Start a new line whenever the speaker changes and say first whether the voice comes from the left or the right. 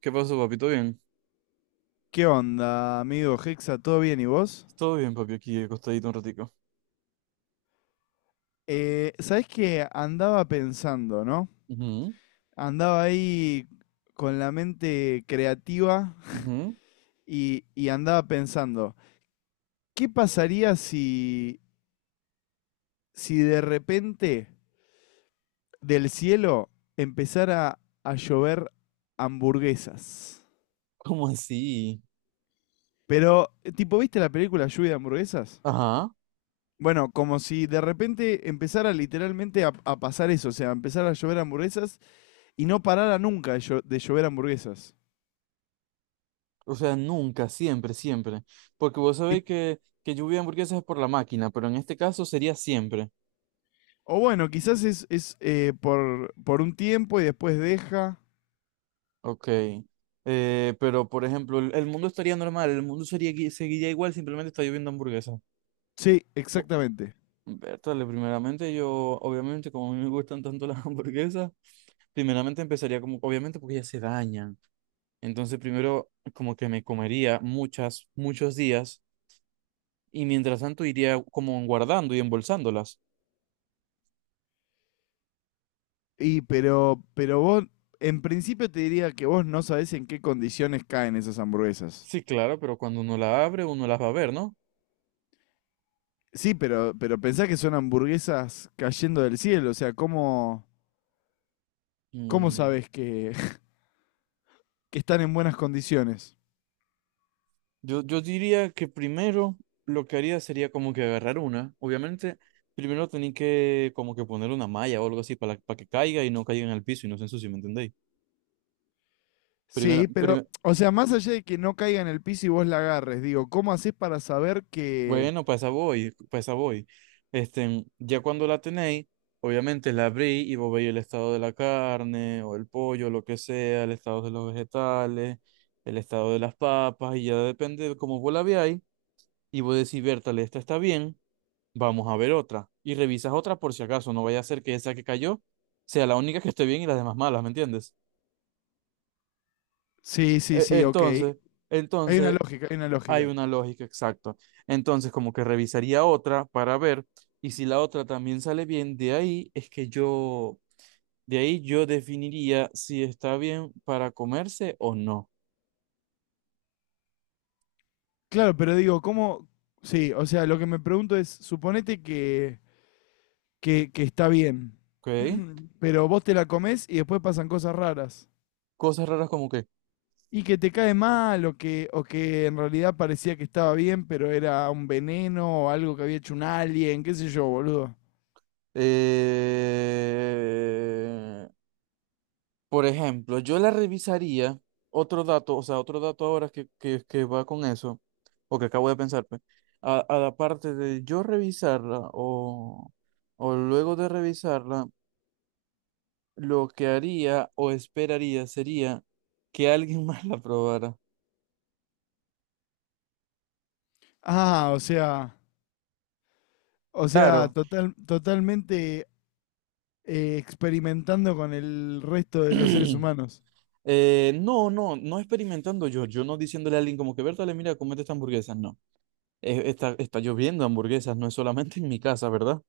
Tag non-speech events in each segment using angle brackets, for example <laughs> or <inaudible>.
right: ¿Qué pasó, papi? ¿Todo bien?
left: ¿Qué onda, amigo Hexa? ¿Todo bien y vos?
right: Todo bien, papi, aquí acostadito un ratico.
left: ¿Sabés qué? Andaba pensando, ¿no?
right: Ujú,
left: Andaba ahí con la mente creativa
right: ujú.
left: y andaba pensando, ¿qué pasaría si, si de repente del cielo empezara a llover hamburguesas?
right: ¿Cómo así?
left: Pero, tipo, ¿viste la película Lluvia de hamburguesas?
right: Ajá.
left: Bueno, como si de repente empezara literalmente a pasar eso, o sea, empezara a llover hamburguesas y no parara nunca de llover hamburguesas.
right: O sea, nunca, siempre, siempre. Porque vos
left: Y-
right: sabéis que lluvia de hamburguesas es por la máquina, pero en este caso sería siempre.
left: o bueno, quizás es por un tiempo y después deja.
right: Ok. Pero, por ejemplo, el mundo estaría normal, el mundo sería, seguiría igual, simplemente está lloviendo hamburguesas.
left: Sí,
right: Oh,
left: exactamente.
right: Bertale, primeramente yo, obviamente, como a mí me gustan tanto las <laughs> hamburguesas, primeramente empezaría como, obviamente, porque ellas se dañan. Entonces primero como que me comería muchas, muchos días y mientras tanto iría como guardando y embolsándolas.
left: Pero vos, en principio te diría que vos no sabés en qué condiciones caen esas hamburguesas.
right: Sí, claro, pero cuando uno la abre uno las va a ver, ¿no?
left: Sí, pero pensá que son hamburguesas cayendo del cielo, o sea, ¿cómo
right: Mm.
left: sabés que, <laughs> que están en buenas condiciones?
right: Yo diría que primero lo que haría sería como que agarrar una. Obviamente primero tenía que como que poner una malla o algo así para que caiga y no caiga en el piso y no se ensucie, ¿me entendéis? Primera,
left: Sí, pero,
right: prim-
left: o sea, más allá de que no caiga en el piso y vos la agarres, digo, ¿cómo haces para saber que...
right: Bueno, pues a voy, pues a voy. Este, ya cuando la tenéis, obviamente la abrí y vos veis el estado de la carne o el pollo, lo que sea, el estado de los vegetales, el estado de las papas, y ya depende de cómo vos la veáis, y vos decís, Bertale, esta está bien, vamos a ver otra. Y revisas otra por si acaso, no vaya a ser que esa que cayó sea la única que esté bien y las demás malas, ¿me entiendes?
left: Sí, sí, sí, ok.
right: Entonces,
left: Hay una
right: entonces,
left: lógica, hay una
right: hay
left: lógica.
right: una lógica, exacto. Entonces, como que revisaría otra para ver, y si la otra también sale bien, de ahí es que yo, de ahí yo definiría si está bien para comerse o no.
left: Claro, pero digo, ¿cómo... Sí, o sea, lo que me pregunto es, que está bien,
right: ¿Ok?
left: <clears throat> pero vos te la comés y después pasan cosas raras.
right: Cosas raras como que,
left: Y que te cae mal o que en realidad parecía que estaba bien, pero era un veneno o algo que había hecho un alien, qué sé yo, boludo.
right: eh, por ejemplo, yo la revisaría, otro dato, o sea, otro dato ahora que va con eso, o que acabo de pensar, pues, a la parte de yo revisarla o luego de revisarla lo que haría o esperaría sería que alguien <laughs> más la probara.
left: Ah, o sea... O sea,
right: Claro.
left: totalmente experimentando con el resto de los seres
right: <clears throat>
left: humanos.
right: No, no experimentando yo, yo no diciéndole a alguien como que, Bertale, mira, comete esta hamburguesa, no. Está lloviendo hamburguesas, no es solamente en mi casa, ¿verdad?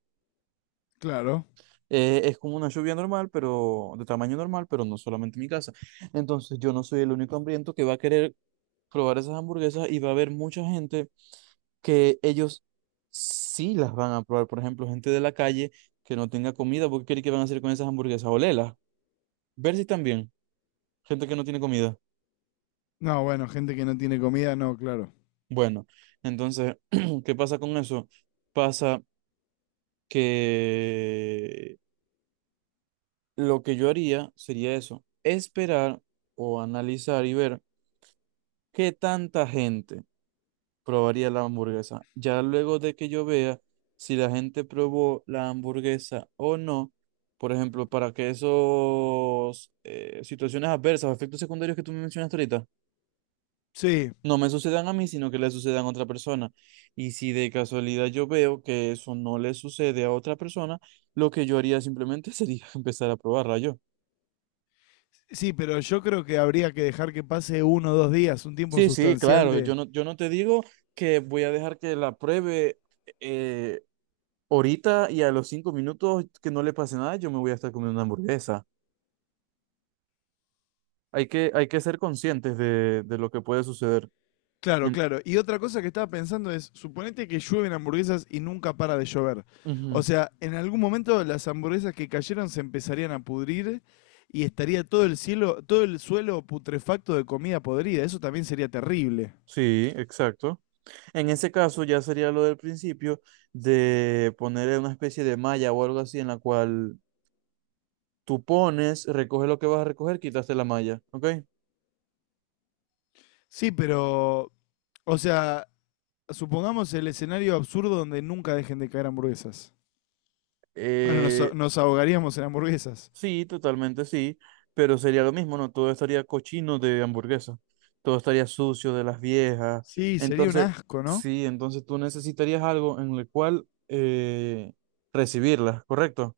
left: Claro.
right: Es como una lluvia normal, pero de tamaño normal, pero no solamente en mi casa. Entonces yo no soy el único hambriento que va a querer probar esas hamburguesas y va a haber mucha gente que ellos sí las van a probar. Por ejemplo, gente de la calle que no tenga comida, ¿por qué cree que van a hacer con esas hamburguesas? Olerlas. Ver si también. Gente que no tiene comida.
left: No, bueno, gente que no tiene comida, no, claro.
right: Bueno, entonces, <clears throat> ¿qué pasa con eso? Pasa que lo que yo haría sería eso, esperar o analizar y ver qué tanta gente probaría la hamburguesa. Ya luego de que yo vea si la gente probó la hamburguesa o no, por ejemplo, para que esos situaciones adversas o efectos secundarios que tú me mencionaste ahorita
left: Sí,
right: no me sucedan a mí, sino que le sucedan a otra persona. Y si de casualidad yo veo que eso no le sucede a otra persona, lo que yo haría simplemente <laughs> sería empezar a probarla yo.
left: sí, pero yo creo que habría que dejar que pase uno o dos días, un tiempo
right: Sí, sí,
left: sustancial
right: claro,
left: de...
right: yo no te digo que voy a dejar que la pruebe eh, ahorita y a los 5 minutos que no le pase nada, yo me voy a estar comiendo una hamburguesa. Hay que ser conscientes de lo que puede suceder.
left: Claro,
right: En-
left: claro. Y otra cosa que estaba pensando es, suponete que llueven hamburguesas y nunca para de llover. O
right: Ujú.
left: sea, en algún momento las hamburguesas que cayeron se empezarían a pudrir y estaría todo el cielo, todo el suelo putrefacto de comida podrida. Eso también sería terrible.
right: Sí, exacto. En ese caso ya sería lo del principio de poner una especie de malla o algo así en la cual tú pones, recoges lo que vas a recoger, quitaste la malla, ¿ok?
left: Sí, pero, o sea, supongamos el escenario absurdo donde nunca dejen de caer hamburguesas.
right: Eh,
left: Nos ahogaríamos en hamburguesas.
right: Sí, totalmente sí, pero sería lo mismo, ¿no? Todo estaría cochino de hamburguesa, todo estaría sucio de las viejas.
left: Sí, sería un
right: Entonces,
left: asco, ¿no?
right: sí, entonces tú necesitarías algo en el cual recibirlas, ¿correcto?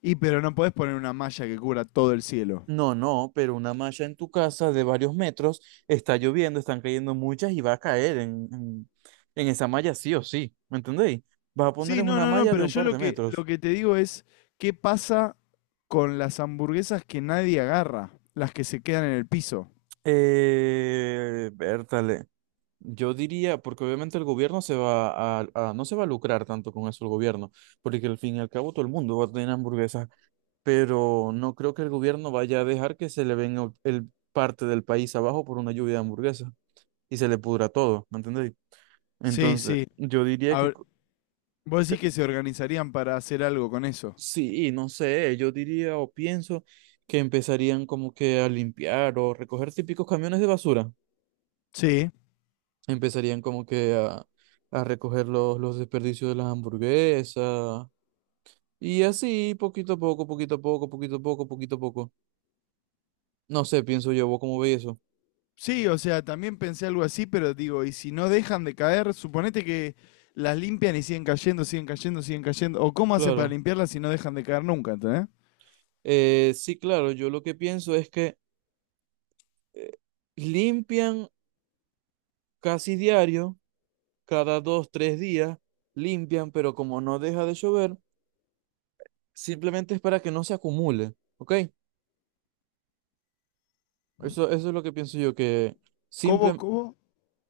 left: Pero no podés poner una malla que cubra todo el cielo.
right: No, no, pero una malla en tu casa de varios metros, está lloviendo, están cayendo muchas y va a caer en esa malla sí o sí, ¿me entendéis? Vas a poner
left: Sí,
right: es
left: no,
right: una
left: no, no,
right: malla de
left: pero
right: un
left: yo
right: par de
left: lo
right: metros.
left: que te digo es, ¿qué pasa con las hamburguesas que nadie agarra? Las que se quedan en el piso.
right: Eh, Yo diría, porque obviamente el gobierno se va a, no se va a lucrar tanto con eso el gobierno, porque al fin y al cabo todo el mundo va a tener hamburguesas, pero no creo que el gobierno vaya a dejar que se le venga el parte del país abajo por una lluvia de hamburguesas y se le pudra todo, ¿me entendéis?
left: Sí,
right: Entonces,
left: sí.
right: yo diría
left: A
right: que,
left: ver,
right: co-
left: vos
right: que
left: decís que se organizarían para hacer algo con eso.
right: sí, no sé, yo diría o pienso que empezarían como que a limpiar o recoger típicos camiones de basura,
left: Sí.
right: empezarían como que a recoger los desperdicios de las hamburguesas. Y así, poquito a poco, poquito a poco, poquito a poco, poquito a poco. No sé, pienso yo, ¿vos cómo veis eso?
left: Sí, o sea, también pensé algo así, pero digo, y si no dejan de caer, suponete que las limpian y siguen cayendo, siguen cayendo, siguen cayendo. ¿O cómo hacen para
right: Claro.
left: limpiarlas si no dejan de caer nunca, ¿entendés?
right: Sí, claro, yo lo que pienso es que eh, limpian casi diario, cada dos, tres días, limpian, pero como no deja de llover, simplemente es para que no se acumule, ¿ok? Eso es lo que pienso yo, que,
left: ¿Cómo,
right: simple,
left: cómo?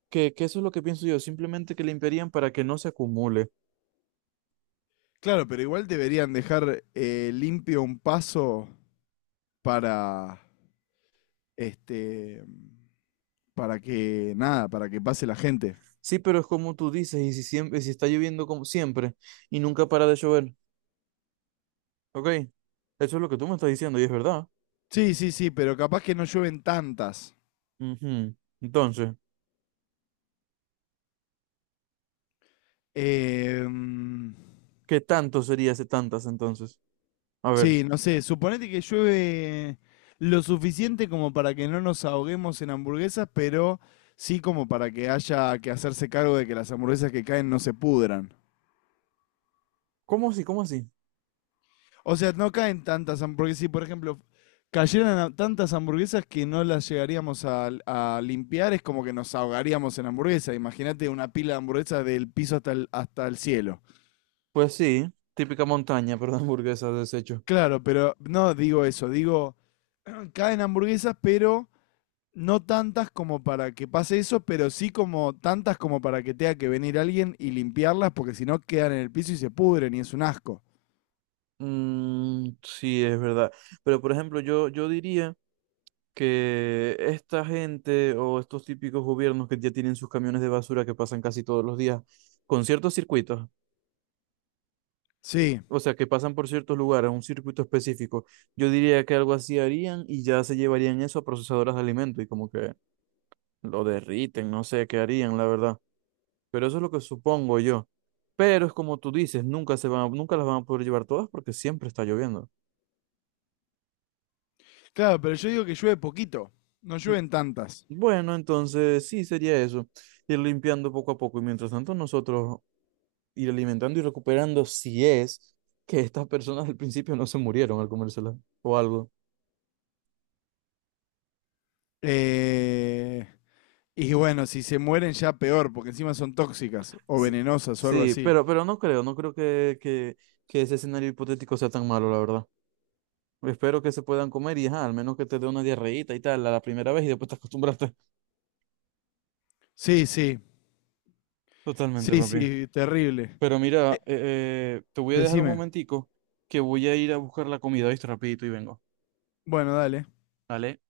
right: que eso es lo que pienso yo, simplemente que limpiarían para que no se acumule.
left: Claro, pero igual deberían dejar limpio un paso para, este, para que, nada, para que pase la gente.
right: Sí, pero es como tú dices, y si siempre, si está lloviendo como siempre y nunca para de llover. Ok, eso es lo que tú me estás diciendo y es verdad.
left: Sí, sí, sí, pero capaz que no llueven tantas.
right: Ujú. Entonces,
left: Eh, mm,
right: ¿qué tanto sería ese tantas entonces? A ver,
left: Sí, no sé, suponete que llueve lo suficiente como para que no nos ahoguemos en hamburguesas, pero sí como para que haya que hacerse cargo de que las hamburguesas que caen no se pudran.
right: ¿cómo así? ¿Cómo así?
left: O sea, no caen tantas hamburguesas, si por ejemplo tantas hamburguesas que no las llegaríamos a limpiar, es como que nos ahogaríamos en hamburguesas. Imagínate una pila de hamburguesas del piso hasta el cielo.
right: Pues sí, típica montaña, <laughs> pero de hamburguesas deshecho.
left: Claro, pero no digo eso, digo, <clears throat> caen hamburguesas, pero no tantas como para que pase eso, pero sí como tantas como para que tenga que venir alguien y limpiarlas, porque si no quedan en el piso y se pudren y es un asco.
right: Mm, sí, es verdad. Pero por ejemplo, yo diría que esta gente o estos típicos gobiernos que ya tienen sus camiones de basura que pasan casi todos los días con ciertos circuitos.
left: Sí,
right: O sea, que pasan por ciertos lugares, un circuito específico, yo diría que algo así harían y ya se llevarían eso a procesadoras de alimento y como que lo derriten, no sé qué harían, la verdad. Pero eso es lo que supongo yo. Pero es como tú dices, nunca se van, nunca las van a poder llevar todas porque siempre está lloviendo.
left: claro, pero yo digo que llueve poquito, no llueven tantas.
right: Bueno, entonces sí sería eso, ir limpiando poco a poco y mientras tanto nosotros ir alimentando y recuperando si es que estas personas al principio no se murieron al comérselas o algo.
left: Eh, y bueno, si se mueren ya peor, porque encima son tóxicas o
right: Sí,
left: venenosas o algo
right: sí,
left: así.
right: pero no creo, no creo que ese escenario hipotético sea tan malo, la verdad. Espero que se puedan comer y ajá, al menos que te dé una diarreíta y tal a la primera vez y después te acostumbraste
left: Sí, sí,
right: <laughs> totalmente,
left: sí,
right: papi.
left: sí, terrible.
right: Pero mira, te voy a dejar un
left: Decime.
right: momentico que voy a ir a buscar la comida, ¿viste? Rapidito y vengo.
left: Bueno, dale.
right: ¿Vale?